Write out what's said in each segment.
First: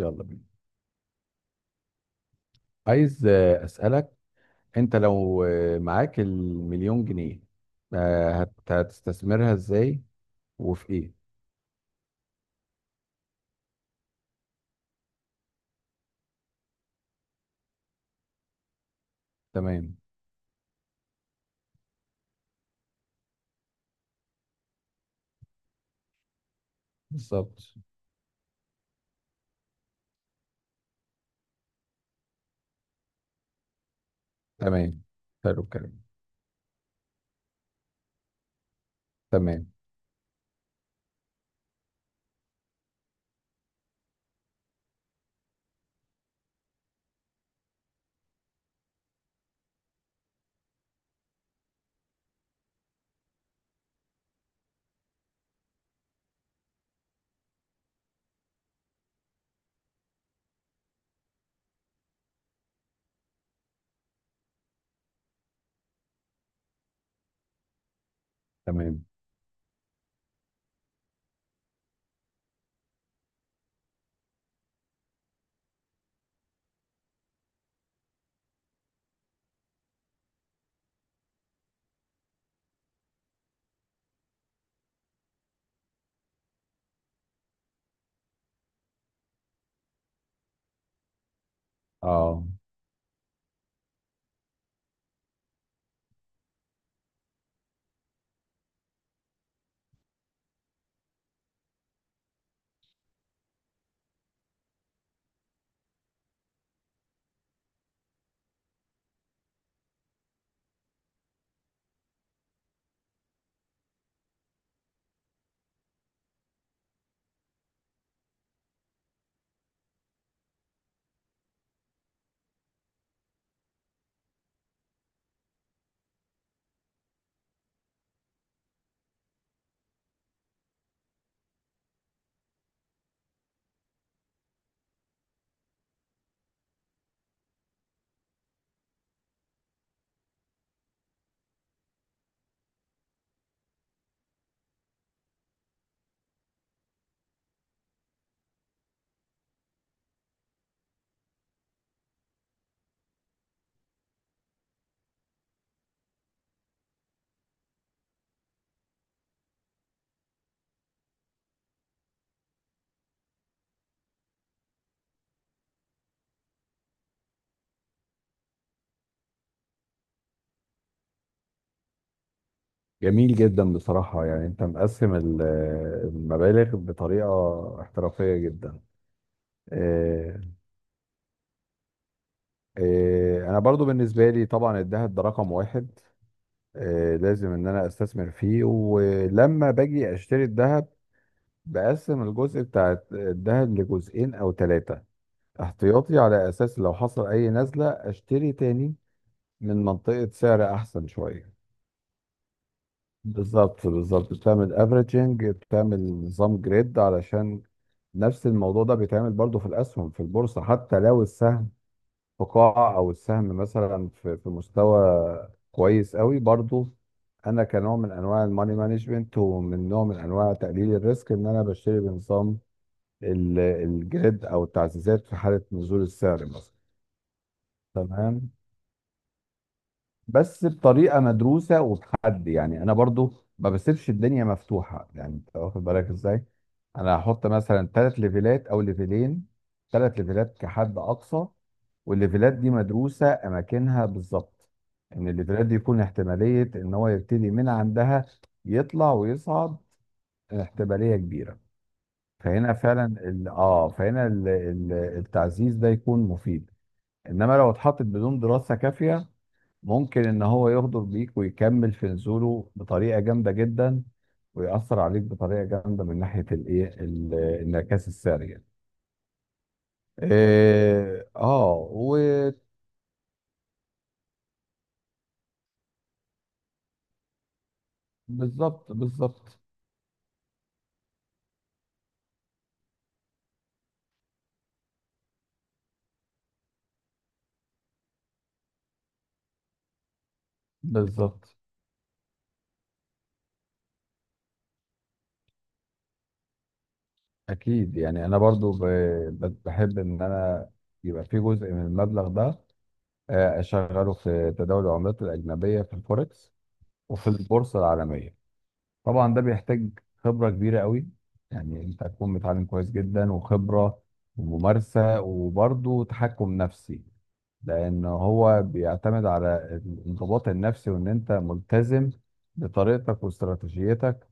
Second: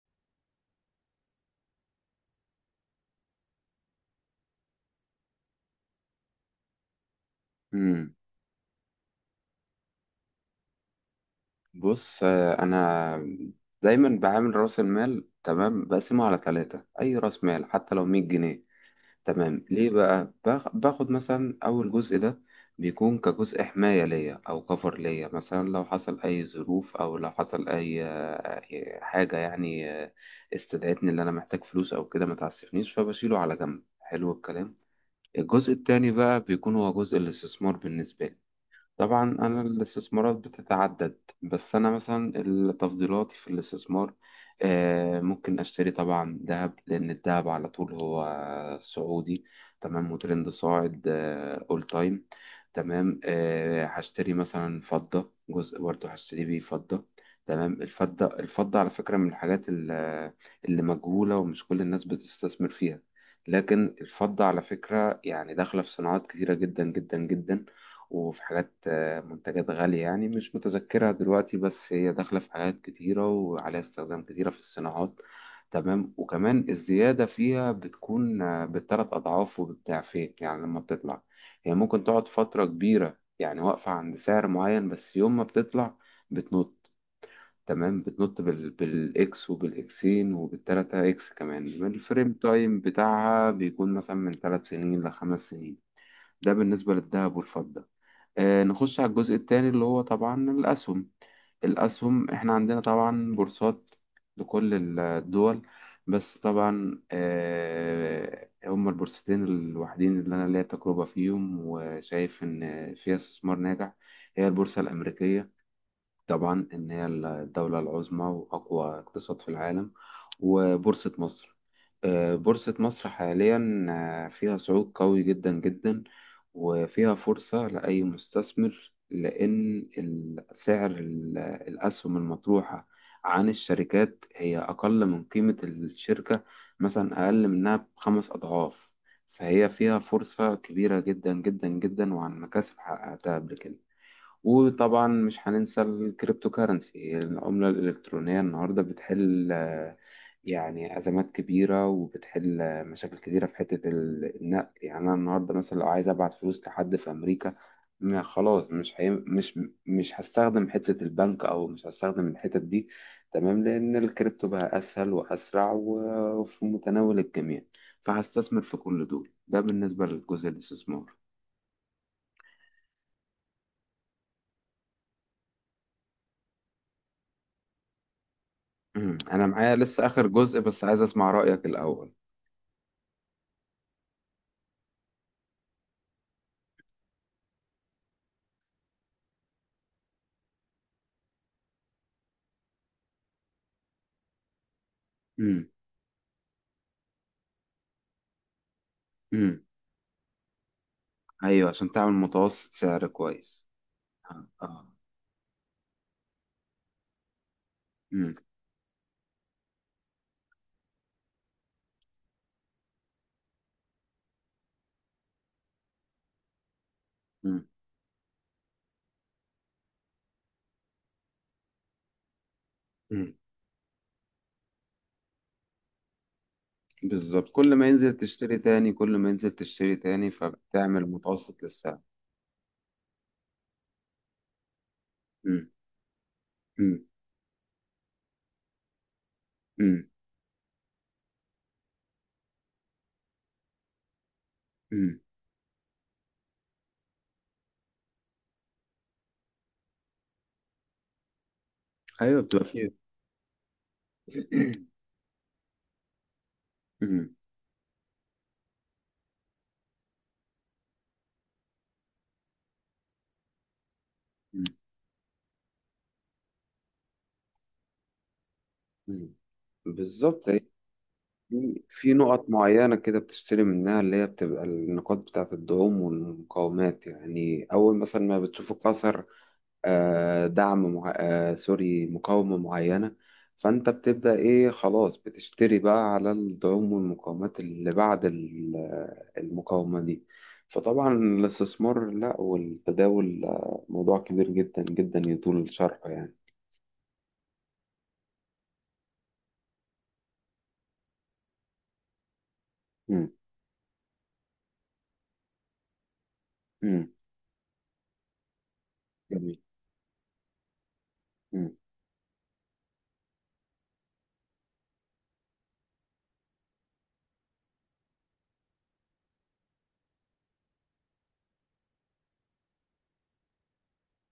يلا بينا. عايز أسألك، أنت لو معاك المليون جنيه، امم هتستثمرها إزاي وفي إيه؟ بص، انا دايما بعامل راس المال. تمام، بقسمه على ثلاثة اي راس مال حتى لو 100 جنيه. تمام، ليه تمام. بقى؟ باخد مثلا اول جزء ده. بيكون كجزء حماية ليا او كفر ليا، مثلا لو حصل اي ظروف او لو حصل بالظبط. اي أي حاجة، يعني استدعتني اللي انا محتاج فلوس او كده، ما تعسفنيش، فبشيله على جنب. حلو الكلام. تمام. حلو الجزء الكلام. التاني بقى بيكون هو جزء الاستثمار بالنسبة لي. طبعا أنا تمام. الاستثمارات بتتعدد، بس أنا مثلا تفضيلاتي في الاستثمار ممكن أشتري طبعا ذهب، لأن الذهب على طول هو صعودي. تمام، وترند صاعد. أول تايم. تمام، هشتري مثلا فضة. جزء برضه هشتري بيه فضة. تمام، الفضة الفضة على فكرة من الحاجات اللي مجهولة ومش كل الناس بتستثمر فيها، لكن الفضة على فكرة يعني داخلة في صناعات كتيرة جدا جدا جدا. وفي حاجات، تمام. منتجات غالية يعني، مش متذكرها دلوقتي، بس هي داخلة في حاجات كتيرة وعليها استخدام كتيرة في الصناعات. تمام، وكمان الزيادة فيها بتكون بالتلات أضعاف وبالضعفين. يعني لما بتطلع، هي ممكن تقعد فترة كبيرة يعني واقفة عند سعر معين، بس يوم ما بتطلع بتنط. تمام، بتنط بالإكس وبالإكسين وبالتلاتة إكس. كمان الفريم آه. تايم بتاعها بيكون مثلا من 3 سنين ل5 سنين. ده بالنسبة للذهب والفضة. نخش على الجزء التاني اللي هو طبعا الأسهم. الأسهم إحنا عندنا طبعا بورصات لكل الدول، بس طبعا هما البورصتين الوحيدين اللي أنا ليا تجربة فيهم وشايف إن فيها استثمار ناجح. هي البورصة الأمريكية، طبعا إن هي الدولة العظمى وأقوى اقتصاد في العالم. وبورصة مصر. بورصة مصر حاليا فيها صعود قوي جدا جدا، وفيها فرصة لأي مستثمر، لأن سعر الأسهم المطروحة عن الشركات هي أقل من قيمة الشركة، مثلا أقل منها بخمس أضعاف. فهي فيها فرصة كبيرة جدا جدا جدا، وعن مكاسب حققتها قبل كده. وطبعا مش هننسى الكريبتو كارنسي، العملة الإلكترونية النهاردة بتحل يعني أزمات كبيرة، وبتحل مشاكل كتيرة في حتة النقل. يعني أنا النهاردة مثلا لو عايز أبعت فلوس لحد في أمريكا، ما خلاص مش هي... مش مش هستخدم حتة البنك، أو مش هستخدم الحتة دي. تمام، لأن الكريبتو بقى أسهل وأسرع وفي متناول الجميع. فهستثمر في كل دول. ده بالنسبة للجزء الاستثمار. جميل جدا بصراحة، يعني أنت مقسم المبالغ بطريقة احترافية جدا. انا معايا لسه اخر آه، جزء، بس عايز اسمع رأيك الاول. أنا برضو بالنسبة لي طبعا الذهب ده رقم واحد. لازم إن أنا أستثمر فيه. ولما باجي أشتري الذهب بقسم الجزء بتاع الذهب لجزئين او ثلاثة، امم. احتياطي على اساس لو حصل اي نزلة اشتري تاني امم. من منطقة سعر احسن شوية. ايوه، عشان تعمل متوسط سعر كويس. بالظبط. بالظبط اه. بتعمل آه. افريجنج، بتعمل نظام جريد، علشان امم. نفس الموضوع ده بيتعمل برضو في الاسهم في البورصة. حتى لو السهم في قاعة، او السهم مثلا في مستوى كويس قوي، برضو انا امم. كنوع من انواع الماني مانجمنت ومن نوع من انواع تقليل الريسك، ان انا بشتري بنظام امم. الجريد او التعزيزات في حاله نزول السعر مثلا. بالظبط، كل ما ينزل تمام. تشتري تاني، كل ما ينزل تشتري تاني، بس فبتعمل بطريقه متوسط مدروسه للسعر. وبحد، يعني انا برضو ما بسيبش الدنيا مفتوحه، يعني انت امم. واخد بالك ازاي. امم. انا هحط مثلا ثلاث ليفلات او ليفلين، امم. ثلاث ليفلات كحد اقصى، والليفلات دي مدروسه اماكنها بالظبط، أمم. ان الليفلات دي يكون احتماليه ان هو يبتدي من عندها، يطلع ويصعد، احتماليه كبيره. ايوه بتبقى فهنا فعلا فيه. ال... اه فهنا ال... ال... التعزيز ده يكون مفيد. امم. انما لو اتحطت بدون دراسه كافيه، ممكن ان هو يغدر بيك ويكمل في نزوله بطريقه جامده جدا، أمم. ويأثر عليك بطريقه جامده من ناحيه الانعكاس السريع. مم. بالظبط، هي اه في في نقط آه، معينة كده بتشتري منها، اللي هي بتبقى النقاط بتاعة الدعوم والمقاومات. يعني أول مثلا ما بتشوف وبالظبط. الكسر بالظبط دعم مع... سوري، مقاومة معينة، فأنت بتبدأ إيه؟ خلاص بتشتري بقى على الدعوم والمقاومات اللي بعد المقاومة دي. فطبعا بالظبط الاستثمار لا، والتداول موضوع كبير جدا جدا يطول شرحه يعني. اكيد. يعني انا برضو بحب ان انا يبقى في جزء من المبلغ ده، مم. اشغله في تداول العملات الاجنبيه في الفوركس مم. وفي البورصة العالمية. طبعا ده جميل. بيحتاج خبرة كبيرة قوي، مم. يعني انت هتكون متعلم كويس جدا، وخبرة وممارسة وبرضه تحكم نفسي، لان هو بيعتمد على الانضباط النفسي وان انت ملتزم بطريقتك واستراتيجيتك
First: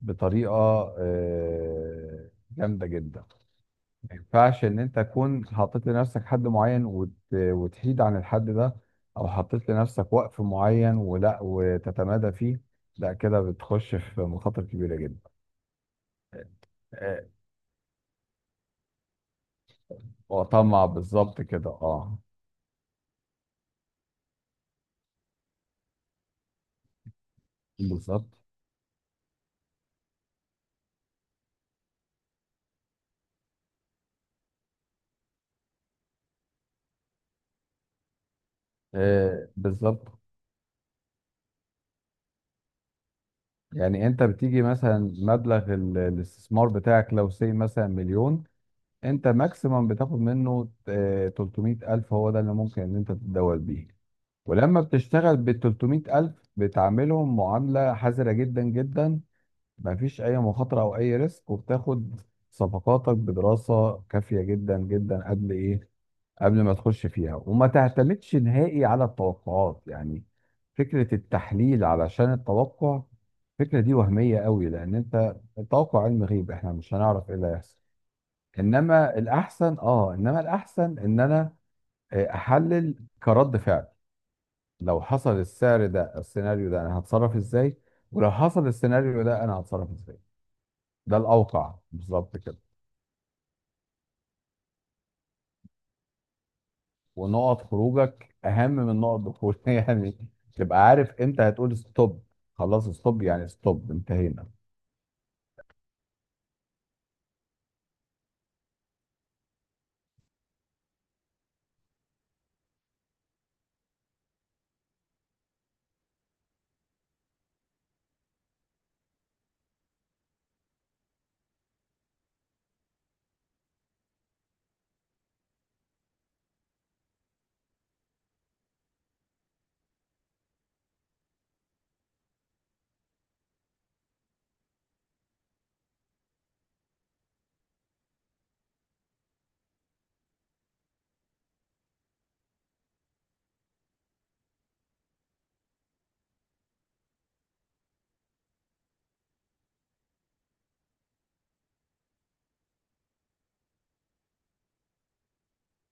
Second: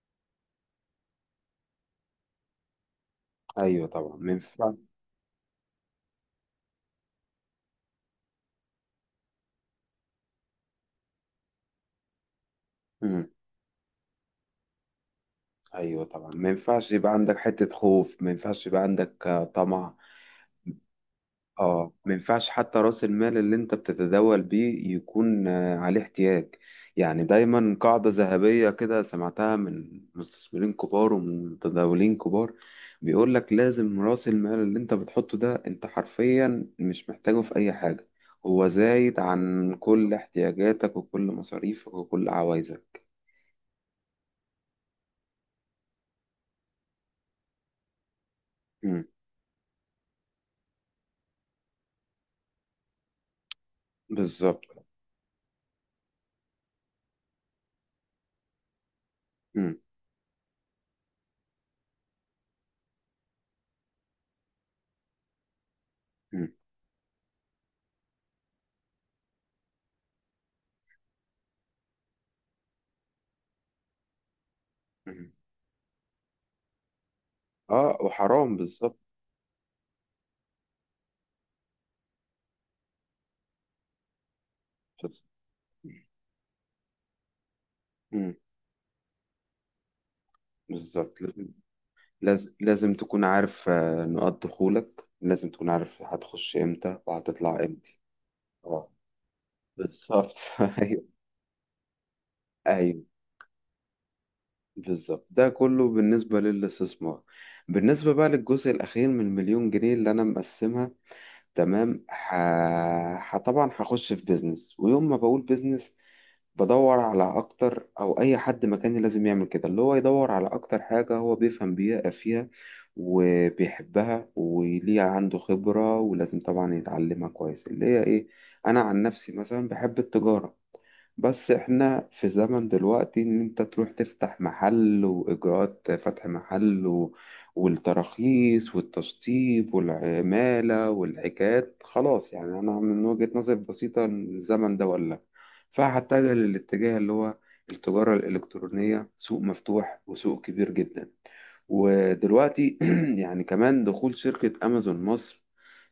بطريقة جامدة جدا. أيوه ما طبعا ما ينفعش ينفع-. ان انت تكون حطيت لنفسك حد معين وتحيد عن الحد ده، او حطيت لنفسك وقف معين ولا وتتمادى فيه. لا، مم. كده بتخش في مخاطر كبيره جدا. أيوه طبعا، ما ينفعش يبقى آه، عندك حتة خوف، ما ينفعش يبقى عندك طمع. وطمع، بالظبط كده. اه، ما اه ينفعش حتى راس المال اللي انت بتتداول بيه يكون عليه احتياج. يعني دايما قاعدة بالظبط ذهبية كده سمعتها من مستثمرين كبار ومن متداولين كبار، بيقول لك لازم راس المال اللي انت بتحطه ده انت حرفيا مش محتاجه في اي حاجة. هو زايد عن كل بالظبط. احتياجاتك وكل مصاريفك وكل عوايزك. يعني انت بتيجي مثلا مبلغ الاستثمار بتاعك لو سي مثلا مليون، مم. انت ماكسيمم بتاخد منه 300 الف، هو ده اللي ممكن ان انت تتداول بيه. بالظبط. ولما بتشتغل بال 300,000 بتعاملهم معاملة حذرة جدا جدا، مم. مفيش أي مخاطرة أو أي ريسك. وبتاخد صفقاتك بدراسة كافية جدا جدا قبل إيه، مم. قبل ما تخش فيها. وما تعتمدش نهائي على التوقعات، يعني فكرة التحليل علشان التوقع، الفكرة دي وهمية قوي، لأن مم. أنت التوقع علم غيب، إحنا مش هنعرف إيه اللي هيحصل. اه، وحرام، بالظبط. إنما الأحسن إن أنا أحلل كرد فعل، لو حصل السعر ده السيناريو ده انا هتصرف ازاي، ولو مم. حصل السيناريو ده انا هتصرف ازاي. ده بالظبط. الاوقع بالظبط كده. لازم تكون عارف نقاط دخولك، لازم تكون عارف هتخش امتى وهتطلع ونقط امتى. خروجك اهم اه. من نقط دخولك يعني، بالظبط. تبقى ايوه. عارف امتى هتقول ستوب. خلاص ايوه. ستوب يعني، ستوب، انتهينا. بالظبط، ده كله بالنسبة للاستثمار. بالنسبة بقى للجزء الأخير من المليون جنيه اللي أنا مقسمها. تمام، طبعا هخش في بيزنس. ويوم ما بقول بيزنس، بدور على اكتر، او اي حد مكاني لازم يعمل كده، اللي هو يدور على اكتر حاجة هو بيفهم بيها فيها وبيحبها وليه عنده خبرة، ولازم طبعا يتعلمها كويس. اللي هي ايه؟ انا عن نفسي مثلا بحب التجارة. بس احنا في زمن دلوقتي ان انت تروح تفتح محل، واجراءات فتح محل والتراخيص والتشطيب والعمالة والحكايات، خلاص يعني انا من وجهة نظري بسيطة إن الزمن ده ولا. فهتجه للاتجاه اللي هو التجارة الإلكترونية. سوق مفتوح وسوق كبير جدا. ودلوقتي يعني كمان دخول شركة أمازون مصر،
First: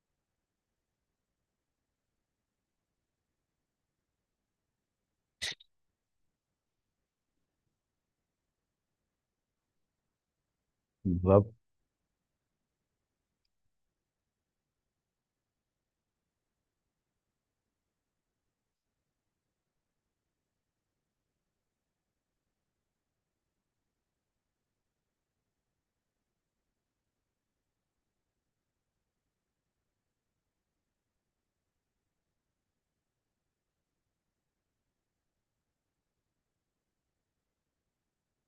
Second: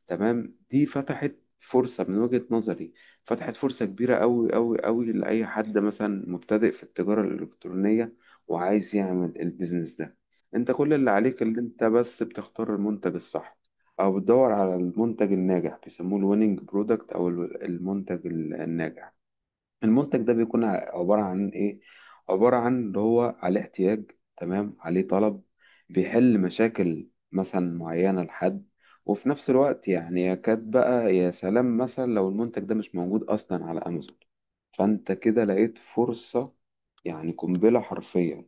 تمام، دي فتحت فرصة من وجهة نظري. فتحت فرصة كبيرة أوي أوي أوي لأي حد مثلا مبتدئ في التجارة الإلكترونية وعايز يعمل البيزنس ده. أنت كل اللي عليك بالظبط. اللي أنت بس بتختار المنتج الصح، أو بتدور على المنتج الناجح، بيسموه الويننج برودكت أو المنتج الناجح. المنتج ده بيكون عبارة عن إيه؟ عبارة عن اللي هو عليه احتياج، تمام، عليه طلب، بيحل مشاكل مثلا معينة لحد، وفي نفس الوقت يعني يكاد بقى، يا سلام مثلا لو المنتج ده مش موجود أصلا على أمازون، فأنت كده لقيت فرصة يعني، قنبلة حرفيا.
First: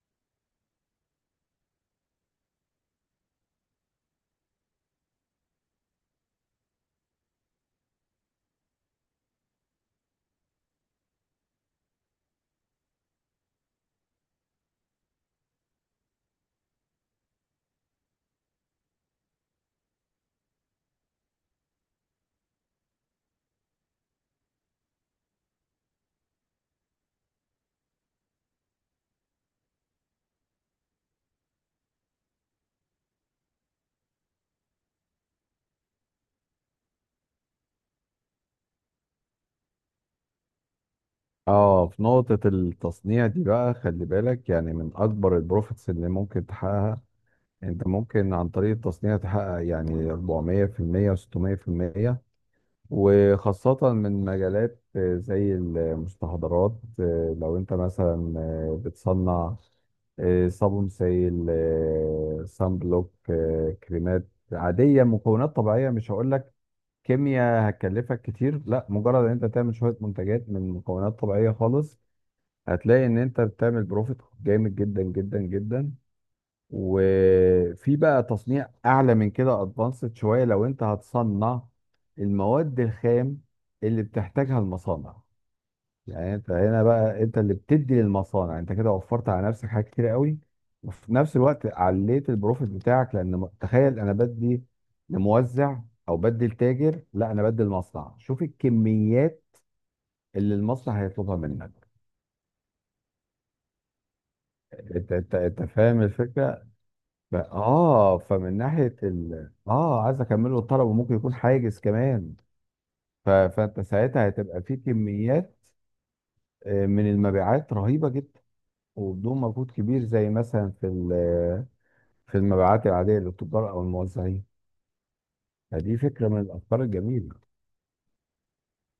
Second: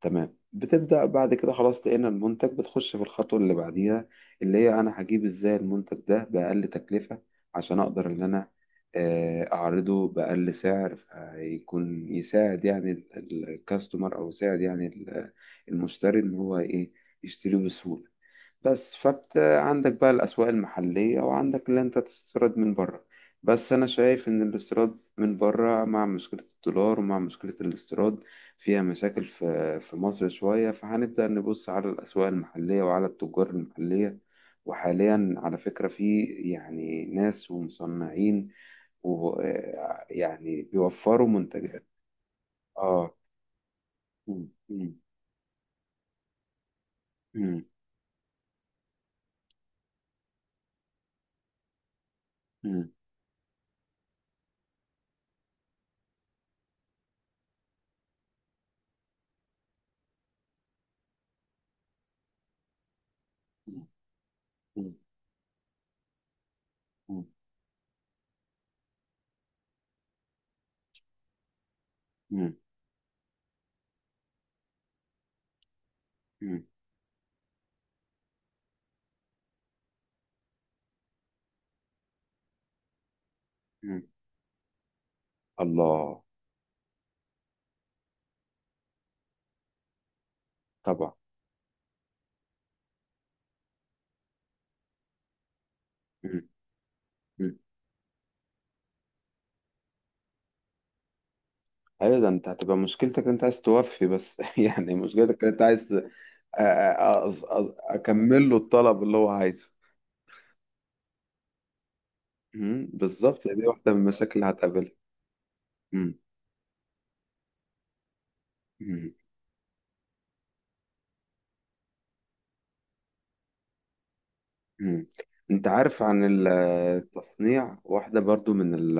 تمام، بتبدأ بعد كده خلاص، لقينا المنتج، بتخش في الخطوة اللي بعديها، اللي هي أنا هجيب إزاي المنتج ده بأقل تكلفة، عشان أقدر إن أنا أعرضه بأقل سعر، فيكون يساعد يعني الكاستمر، أو يساعد يعني المشتري، إن هو إيه؟ يشتريه بسهولة. بس فانت عندك بقى الأسواق المحلية، وعندك اللي انت تستورد من بره. بس أنا شايف إن الاستيراد من بره مع مشكلة الدولار ومع مشكلة الاستيراد فيها مشاكل في مصر شوية. فهنبدأ نبص على الأسواق المحلية وعلى التجار المحلية. وحاليا على فكرة في يعني ناس ومصنعين و يعني بيوفروا منتجات. اه، في نقطة اه. التصنيع دي بقى خلي مم. بالك، يعني من مم. أكبر البروفيتس اللي ممكن تحققها. مم. أنت ممكن عن طريق التصنيع تحقق يعني 400% و600%، مم. وخاصة من مجالات زي المستحضرات. لو انت مثلا بتصنع صابون سائل، صن بلوك، كريمات مم. عادية، مكونات طبيعية، مش هقول لك مم. كيمياء هتكلفك كتير، لا، مجرد ان انت تعمل شوية منتجات من مكونات طبيعية خالص، مم. هتلاقي ان انت بتعمل بروفيت جامد جدا جدا جدا. وفي بقى تصنيع اعلى من كده، ادفانسد شويه، لو انت هتصنع المواد الخام مم. اللي بتحتاجها المصانع. الله. يعني انت هنا بقى انت اللي بتدي للمصانع، انت كده وفرت على نفسك حاجات كتير قوي، طبعا. وفي نفس الوقت عليت البروفيت بتاعك. لان تخيل، انا بدي لموزع او بدي مم. لتاجر، لا، انا مم. بدي لمصنع. شوف الكميات اللي المصنع هيطلبها منك. ايوه، ده انت هتبقى مشكلتك انت عايز توفي بس يعني، انت انت مشكلتك انت انت عايز فاهم الفكره. اكمل له فمن ناحيه الطلب اللي هو ال... عايزه. اه عايز اكمله الطلب، وممكن يكون حاجز كمان. مم. بالظبط، دي فانت واحده من ساعتها المشاكل اللي هتبقى في هتقابلها. كميات مم. من المبيعات رهيبه جدا، مم. وبدون مجهود كبير، زي مثلا في المبيعات العاديه للتجار او الموزعين. مم. انت فدي عارف عن فكره من الافكار الجميله. التصنيع؟ واحده برضو من ال-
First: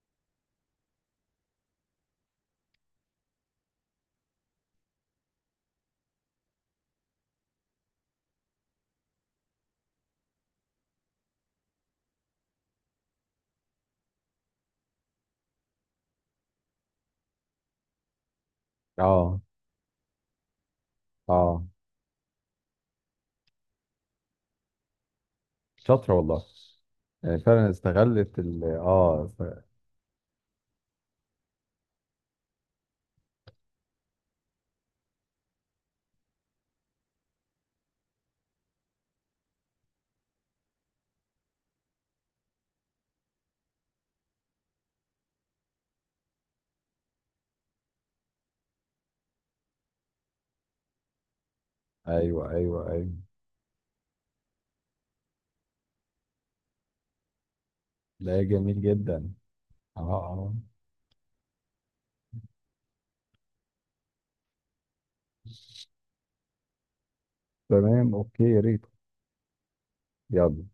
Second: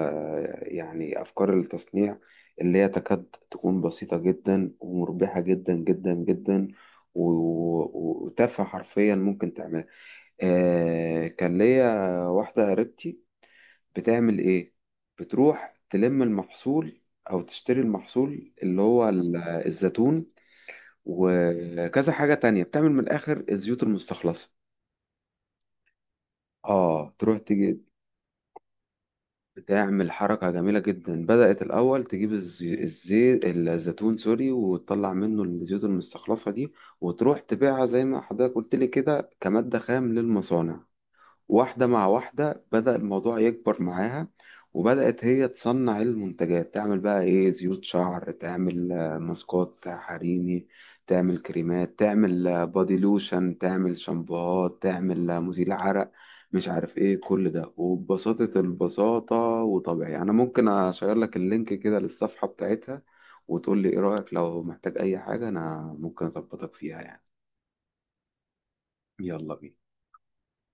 يعني افكار التصنيع اللي هي تكاد تكون بسيطه جدا ومربحه جدا جدا جدا و- وتافهه حرفيا ممكن تعملها. آه كان ليا واحدة قريبتي، بتعمل إيه؟ بتروح تلم المحصول أو تشتري المحصول اللي هو اه الزيتون اه. وكذا حاجة تانية، بتعمل من الآخر الزيوت المستخلصة. شاطره والله. آه، تروح فعلا تجي استغلت بتعمل حركة جميلة جدا. بدأت الأول تجيب الزيتون، سوري، وتطلع منه الزيوت المستخلصة دي، وتروح تبيعها زي ما حضرتك قلت لي كده كمادة خام للمصانع. واحدة مع واحدة بدأ الموضوع يكبر معاها، وبدأت هي تصنع المنتجات. تعمل بقى إيه؟ زيوت شعر، تعمل ماسكات حريمي، تعمل كريمات، تعمل ايوه ايوه بودي ايوه. لوشن، تعمل شامبوهات، تعمل مزيل عرق، مش عارف إيه كل ده. ده وببساطة جميل جدا. البساطة. اه وطبيعي أنا اه. ممكن أشير لك اللينك كده للصفحة بتاعتها، وتقول لي إيه رأيك. لو محتاج أي حاجة أنا ممكن أظبطك فيها يعني. تمام، اوكي، يا ريت. يلا بينا. يلا.